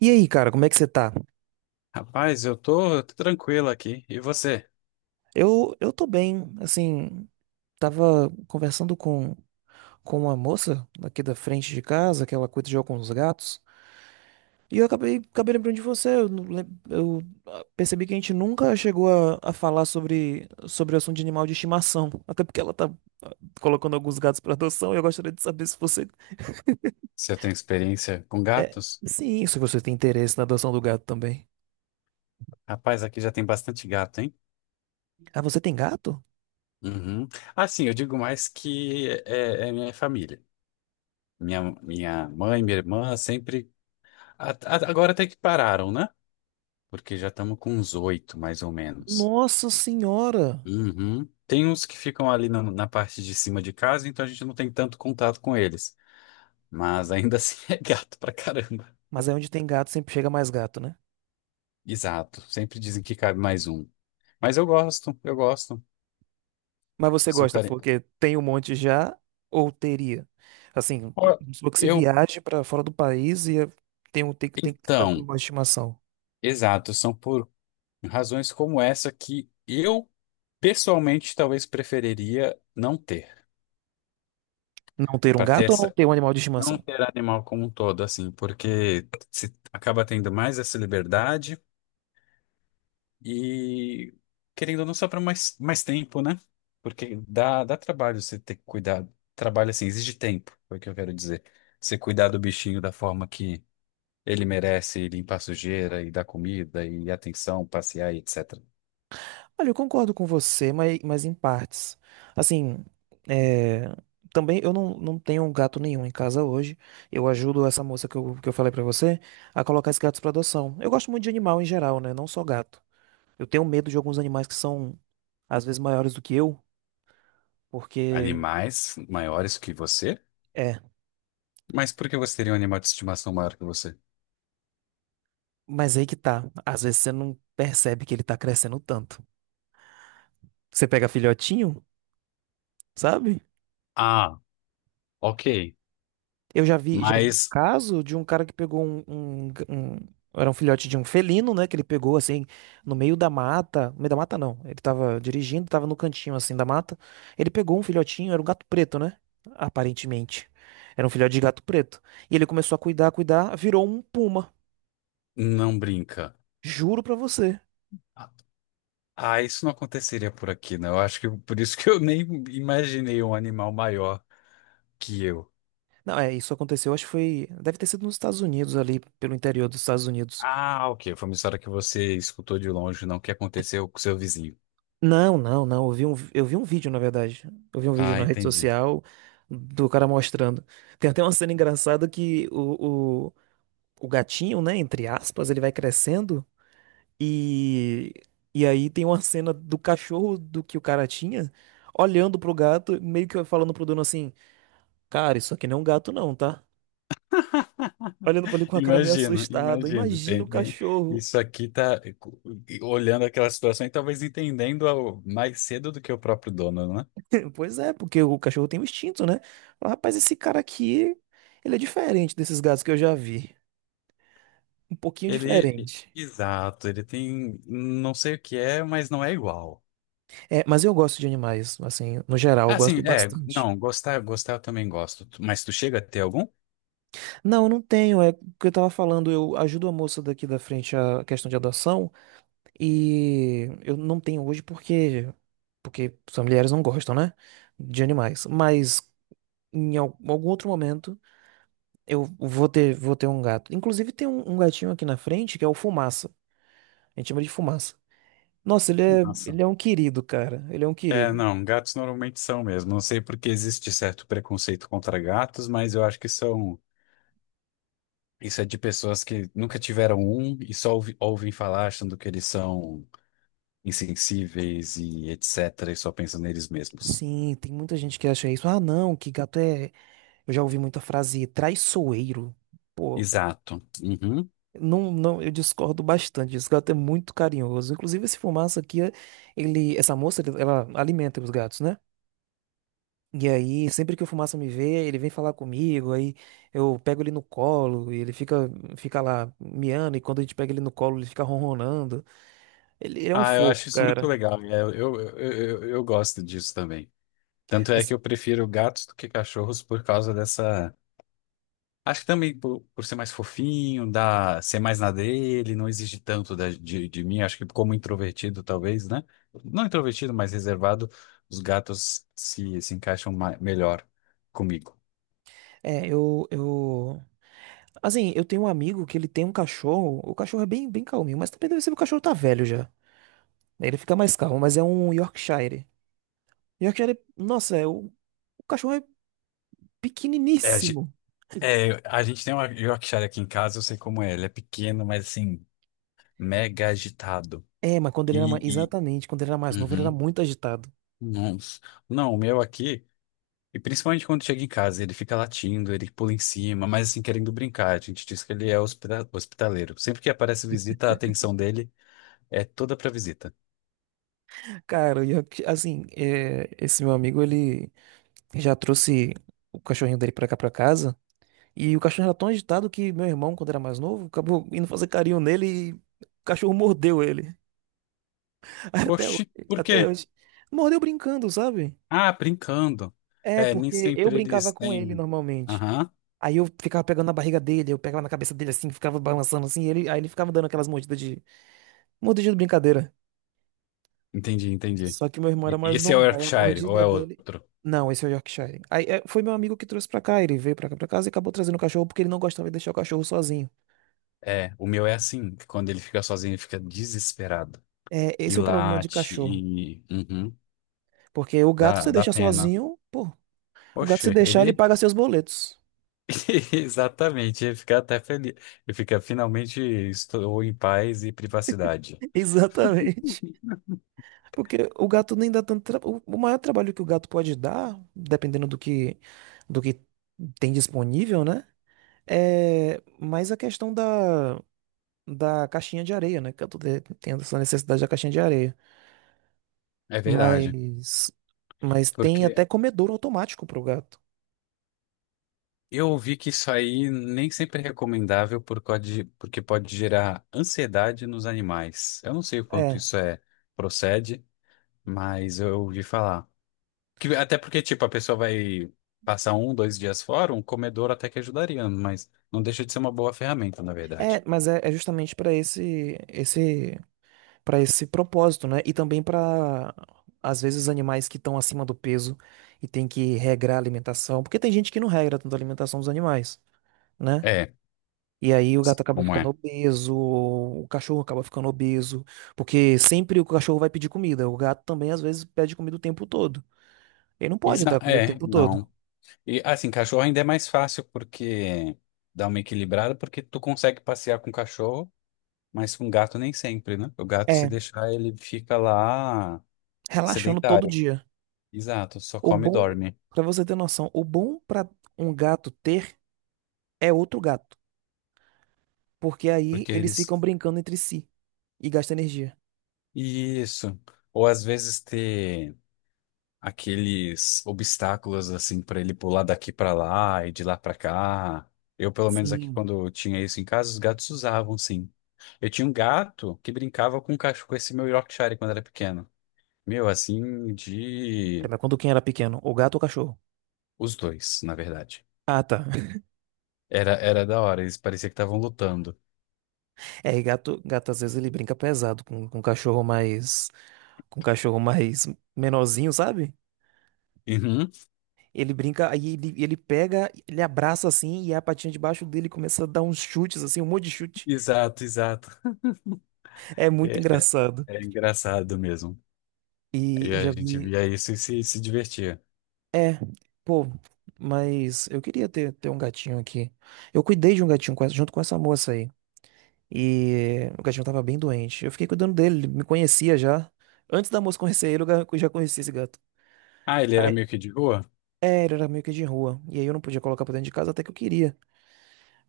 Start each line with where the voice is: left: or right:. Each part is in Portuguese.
right: E aí, cara, como é que você tá?
left: Rapaz, eu tô tranquilo aqui. E você?
right: Eu tô bem, assim, tava conversando com uma moça aqui da frente de casa, que ela cuida de alguns gatos, e eu acabei lembrando de você, eu, não lem- eu, ah, percebi que a gente nunca chegou a falar sobre o assunto de animal de estimação, até porque ela tá ah, colocando alguns gatos pra adoção, e eu gostaria de saber se você...
left: Se eu tenho experiência com
right: É,
left: gatos?
right: sim, se você tem interesse na adoção do gato também.
left: Rapaz, aqui já tem bastante gato, hein?
right: Ah, você tem gato?
left: Uhum. Ah, sim, eu digo mais que é minha família. Minha mãe, minha irmã sempre. Agora até que pararam, né? Porque já estamos com uns oito, mais ou menos.
right: Nossa senhora!
left: Uhum. Tem uns que ficam ali na parte de cima de casa, então a gente não tem tanto contato com eles. Mas ainda assim é gato pra caramba.
right: Mas aí onde tem gato sempre chega mais gato, né?
left: Exato. Sempre dizem que cabe mais um. Mas eu gosto.
right: Mas você
left: São
right: gosta
left: care...
right: porque tem um monte já ou teria? Assim,
left: Ó,
right: se você
left: Eu,
right: viaja para fora do país tem um tem que estar com um
left: então,
right: animal de estimação.
left: exato, são por razões como essa que eu pessoalmente talvez preferiria não ter,
right: Não ter um
left: para ter
right: gato ou não
left: essa,
right: ter um animal de
left: não
right: estimação?
left: ter animal como um todo, assim, porque se acaba tendo mais essa liberdade e querendo ou não sobra mais tempo, né? Porque dá trabalho você ter que cuidar, trabalho assim, exige tempo, foi o que eu quero dizer. Você cuidar do bichinho da forma que Ele merece limpar sujeira e dar comida e atenção, passear e etc.
right: Olha, eu concordo com você, mas em partes. Assim, é, também eu não tenho um gato nenhum em casa hoje. Eu ajudo essa moça que eu falei pra você a colocar esses gatos pra adoção. Eu gosto muito de animal em geral, né? Não só gato. Eu tenho medo de alguns animais que são, às vezes, maiores do que eu, porque.
left: Animais maiores que você?
right: É.
left: Mas por que você teria um animal de estimação maior que você?
right: Mas aí que tá. Às vezes você não percebe que ele tá crescendo tanto. Você pega filhotinho, sabe?
left: Ah, ok.
right: Já vi um
left: Mas
right: caso de um cara que pegou Era um filhote de um felino, né? Que ele pegou assim, no meio da mata. No meio da mata, não. Ele tava dirigindo, tava no cantinho assim da mata. Ele pegou um filhotinho, era um gato preto, né? Aparentemente. Era um filhote de gato preto. E ele começou a cuidar, virou um puma.
left: não brinca.
right: Juro pra você.
left: Ah, isso não aconteceria por aqui, né? Eu acho que por isso que eu nem imaginei um animal maior que eu.
right: Não, é, isso aconteceu, acho que foi. Deve ter sido nos Estados Unidos, ali, pelo interior dos Estados Unidos.
left: Ah, ok. Foi uma história que você escutou de longe, não que aconteceu com seu vizinho.
right: Não, não, não. Eu vi um vídeo, na verdade. Eu vi um vídeo
left: Ah,
right: na rede
left: entendi.
right: social do cara mostrando. Tem até uma cena engraçada que o gatinho, né, entre aspas, ele vai crescendo e, e aí tem uma cena do cachorro do que o cara tinha olhando pro gato, meio que falando pro dono assim: Cara, isso aqui não é um gato, não, tá? Olhando pra ele com a cara meio
left: Imagino,
right: assustada.
left: imagino.
right: Imagina
left: Tem,
right: o
left: tem-
right: cachorro.
left: Isso aqui tá olhando aquela situação e talvez entendendo ao- mais cedo do que o próprio dono, né?
right: Pois é, porque o cachorro tem um instinto, né? Fala, rapaz, esse cara aqui, ele é diferente desses gatos que eu já vi. Um pouquinho
left: Ele,
right: diferente.
left: exato, ele tem, não sei o que é, mas não é igual.
right: É, mas eu gosto de animais, assim, no geral, eu
left: Assim,
right: gosto
left: é,
right: bastante.
left: não, gostar eu também gosto. Tu- Mas tu chega a ter algum?
right: Não, eu não tenho, é o que eu tava falando, eu ajudo a moça daqui da frente a questão de adoção e eu não tenho hoje porque as mulheres não gostam, né, de animais. Mas em algum outro momento eu vou ter um gato. Inclusive tem um gatinho aqui na frente que é o Fumaça. A gente chama de Fumaça. Nossa,
left: Nossa.
right: ele é um querido, cara. Ele é um
left: É,
right: querido.
left: não, gatos normalmente são mesmo. Não sei porque existe certo preconceito contra gatos, mas eu acho que são, isso é de pessoas que nunca tiveram um e só ouvem falar achando que eles são insensíveis e etc. e só pensam neles mesmos.
right: Sim, tem muita gente que acha isso. Ah, não, que gato é. Eu já ouvi muita frase traiçoeiro. Pô,
left: Exato. Uhum.
right: não, eu discordo bastante disso. Gato é muito carinhoso. Inclusive, esse Fumaça aqui, ele, essa moça, ela alimenta os gatos, né? E aí, sempre que o Fumaça me vê, ele vem falar comigo. Aí eu pego ele no colo e ele fica lá miando. E quando a gente pega ele no colo, ele fica ronronando. Ele é um
left: Ah, eu
right: fofo,
left: acho isso muito
right: cara.
left: legal. É, eu gosto disso também. Tanto é que
right: Mas
left: eu prefiro gatos do que cachorros por causa dessa. Acho que também por ser mais fofinho, dá, ser mais na dele, não exige tanto de mim. Acho que como introvertido, talvez, né? Não introvertido, mas reservado, os gatos se encaixam melhor comigo.
right: é, eu assim, eu tenho um amigo que ele tem um cachorro. O cachorro é bem calminho, mas também deve ser que o cachorro tá velho já. Ele fica mais calmo, mas é um Yorkshire. Yorkshire, nossa, é o cachorro é
left: É,
right: pequeniníssimo.
left: É, a gente tem uma Yorkshire aqui em casa, eu sei como é. Ele é pequeno, mas assim, mega agitado.
right: É, mas quando ele era
left: E,
right: mais,
left: e-
right: exatamente, quando ele era mais novo, ele era
left: uhum,
right: muito agitado.
left: nossa. Não, o meu aqui, e principalmente quando chega em casa, ele fica latindo, ele pula em cima, mas assim, querendo brincar. A gente diz que ele é hospitaleiro. Sempre que aparece visita, a atenção dele é toda pra visita.
right: Cara, assim, é, esse meu amigo, ele já trouxe o cachorrinho dele pra cá pra casa. E o cachorro era tão agitado que meu irmão, quando era mais novo, acabou indo fazer carinho nele e o cachorro mordeu ele. Até hoje,
left: Oxi, por
right: até
left: quê?
right: hoje. Mordeu brincando, sabe?
left: Ah, brincando.
right: É,
left: É, nem
right: porque eu
left: sempre
right: brincava
left: eles
right: com ele
left: têm.
right: normalmente.
left: Aham,
right: Aí eu ficava pegando na barriga dele, eu pegava na cabeça dele assim, ficava balançando assim, e ele, aí ele ficava dando aquelas mordida de brincadeira.
left: entendi.
right: Só que meu irmão era
left: E-
right: mais
left: Esse é o
right: novo, aí a
left: Yorkshire, ou
right: mordida
left: é
right: dele.
left: outro?
right: Não, esse é o Yorkshire. Aí é, foi meu amigo que trouxe pra cá, ele veio pra cá pra casa e acabou trazendo o cachorro porque ele não gostava de deixar o cachorro sozinho.
left: É, o meu é assim, que quando ele fica sozinho, ele fica desesperado.
right: É,
left: E
right: esse é o problema de
left: late,
right: cachorro.
left: e. Uhum,
right: Porque o gato
left: dá,
right: você
left: dá
right: deixa
left: pena.
right: sozinho, pô, o gato se
left: Oxe,
right: deixar, ele
left: ele.
right: paga seus boletos.
left: Exatamente, ele fica até feliz. Ele fica, finalmente, estou em paz e privacidade.
right: Exatamente. Porque o gato nem dá tanto. O maior trabalho que o gato pode dar, dependendo do que tem disponível, né? É mais a questão da caixinha de areia, né? Que eu tendo essa necessidade da caixinha de areia.
left: É verdade,
right: Mas, mas tem
left: porque
right: até comedouro automático pro gato.
left: eu ouvi que isso aí nem sempre é recomendável por causa de- porque pode gerar ansiedade nos animais. Eu não sei o quanto
right: É,
left: isso é procede, mas eu ouvi falar. Que, até porque, tipo, a pessoa vai passar um, dois dias fora, um comedor até que ajudaria, mas não deixa de ser uma boa ferramenta, na verdade.
right: é justamente para esse, esse para esse propósito, né? E também para, às vezes, animais que estão acima do peso e tem que regrar a alimentação, porque tem gente que não regra tanto a alimentação dos animais, né?
left: É,
right: E aí o gato acaba
left: como
right: ficando
left: é?
right: obeso, o cachorro acaba ficando obeso, porque sempre o cachorro vai pedir comida, o gato também às vezes pede comida o tempo todo. Ele não pode
left: Isa,
right: dar comida o
left: é,
right: tempo todo.
left: não. E assim, cachorro ainda é mais fácil porque dá uma equilibrada, porque tu consegue passear com cachorro, mas com gato nem sempre, né? O gato, se
right: É,
left: deixar, ele fica lá
right: relaxando todo
left: sedentário.
right: dia.
left: Exato, só
right: O
left: come e
right: bom,
left: dorme.
right: para você ter noção, o bom para um gato ter é outro gato. Porque aí
left: Porque
right: eles
left: eles.
right: ficam brincando entre si e gastam energia.
left: Isso. Ou às vezes ter. Aqueles obstáculos assim para ele pular daqui para lá e de lá para cá. Eu, pelo menos aqui
right: Sim.
left: quando eu tinha isso em casa, os gatos usavam, sim. Eu tinha um gato que brincava com um cachorro, com esse meu Yorkshire quando era pequeno. Meu, assim,
right: Pera,
left: de
right: mas quando quem era pequeno? O gato ou o cachorro?
left: os dois, na verdade.
right: Ah, tá.
left: Era da hora, eles parecia que estavam lutando.
right: É, e gato às vezes ele brinca pesado com cachorro mais. Com cachorro mais menorzinho, sabe?
left: Uhum.
right: Ele brinca, aí ele pega, ele abraça assim e a patinha debaixo dele começa a dar uns chutes, assim, um monte de chute.
left: Exato.
right: É muito
left: É,
right: engraçado.
left: é engraçado mesmo.
right: E
left: E
right: eu
left: a
right: já
left: gente
right: vi.
left: via isso e se divertia.
right: É, pô, mas eu queria ter um gatinho aqui. Eu cuidei de um gatinho junto com essa moça aí. E o gatinho tava bem doente. Eu fiquei cuidando dele, ele me conhecia já. Antes da moça conhecer ele, eu já conhecia esse gato.
left: Ah, ele era
right: Aí,
left: meio que de rua?
right: é, ele era meio que de rua. E aí eu não podia colocar pra dentro de casa até que eu queria.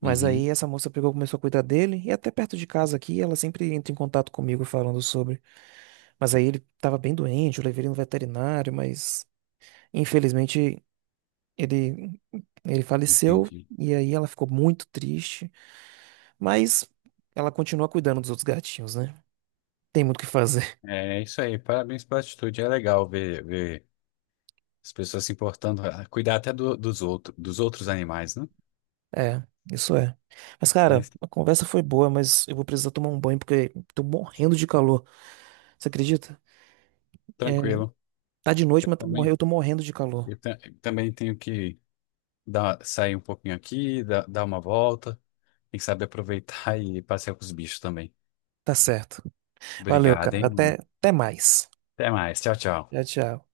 right: Mas aí
left: Uhum,
right: essa moça pegou, e começou a cuidar dele. E até perto de casa aqui, ela sempre entra em contato comigo falando sobre. Mas aí ele tava bem doente, eu levei ele no veterinário, mas infelizmente ele, ele faleceu.
left: entendi.
right: E aí ela ficou muito triste. Mas ela continua cuidando dos outros gatinhos, né? Tem muito o que fazer.
left: É isso aí, parabéns pela atitude. É legal ver as pessoas se importando, ah, cuidar até dos outros animais, né?
right: É, isso é. Mas,
left: É
right: cara, a conversa foi boa, mas eu vou precisar tomar um banho porque tô morrendo de calor. Você acredita? É,
left: tranquilo.
right: tá de
left: Eu
right: noite, mas
left: também,
right: eu tô morrendo de calor.
left: também tenho que dar, sair um pouquinho aqui, dar uma volta, tem que saber aproveitar e passear com os bichos também.
right: Tá certo. Valeu,
left: Obrigado,
right: cara.
left: hein, mano.
right: Até, até mais.
left: Até mais. Tchau, tchau.
right: Tchau, tchau.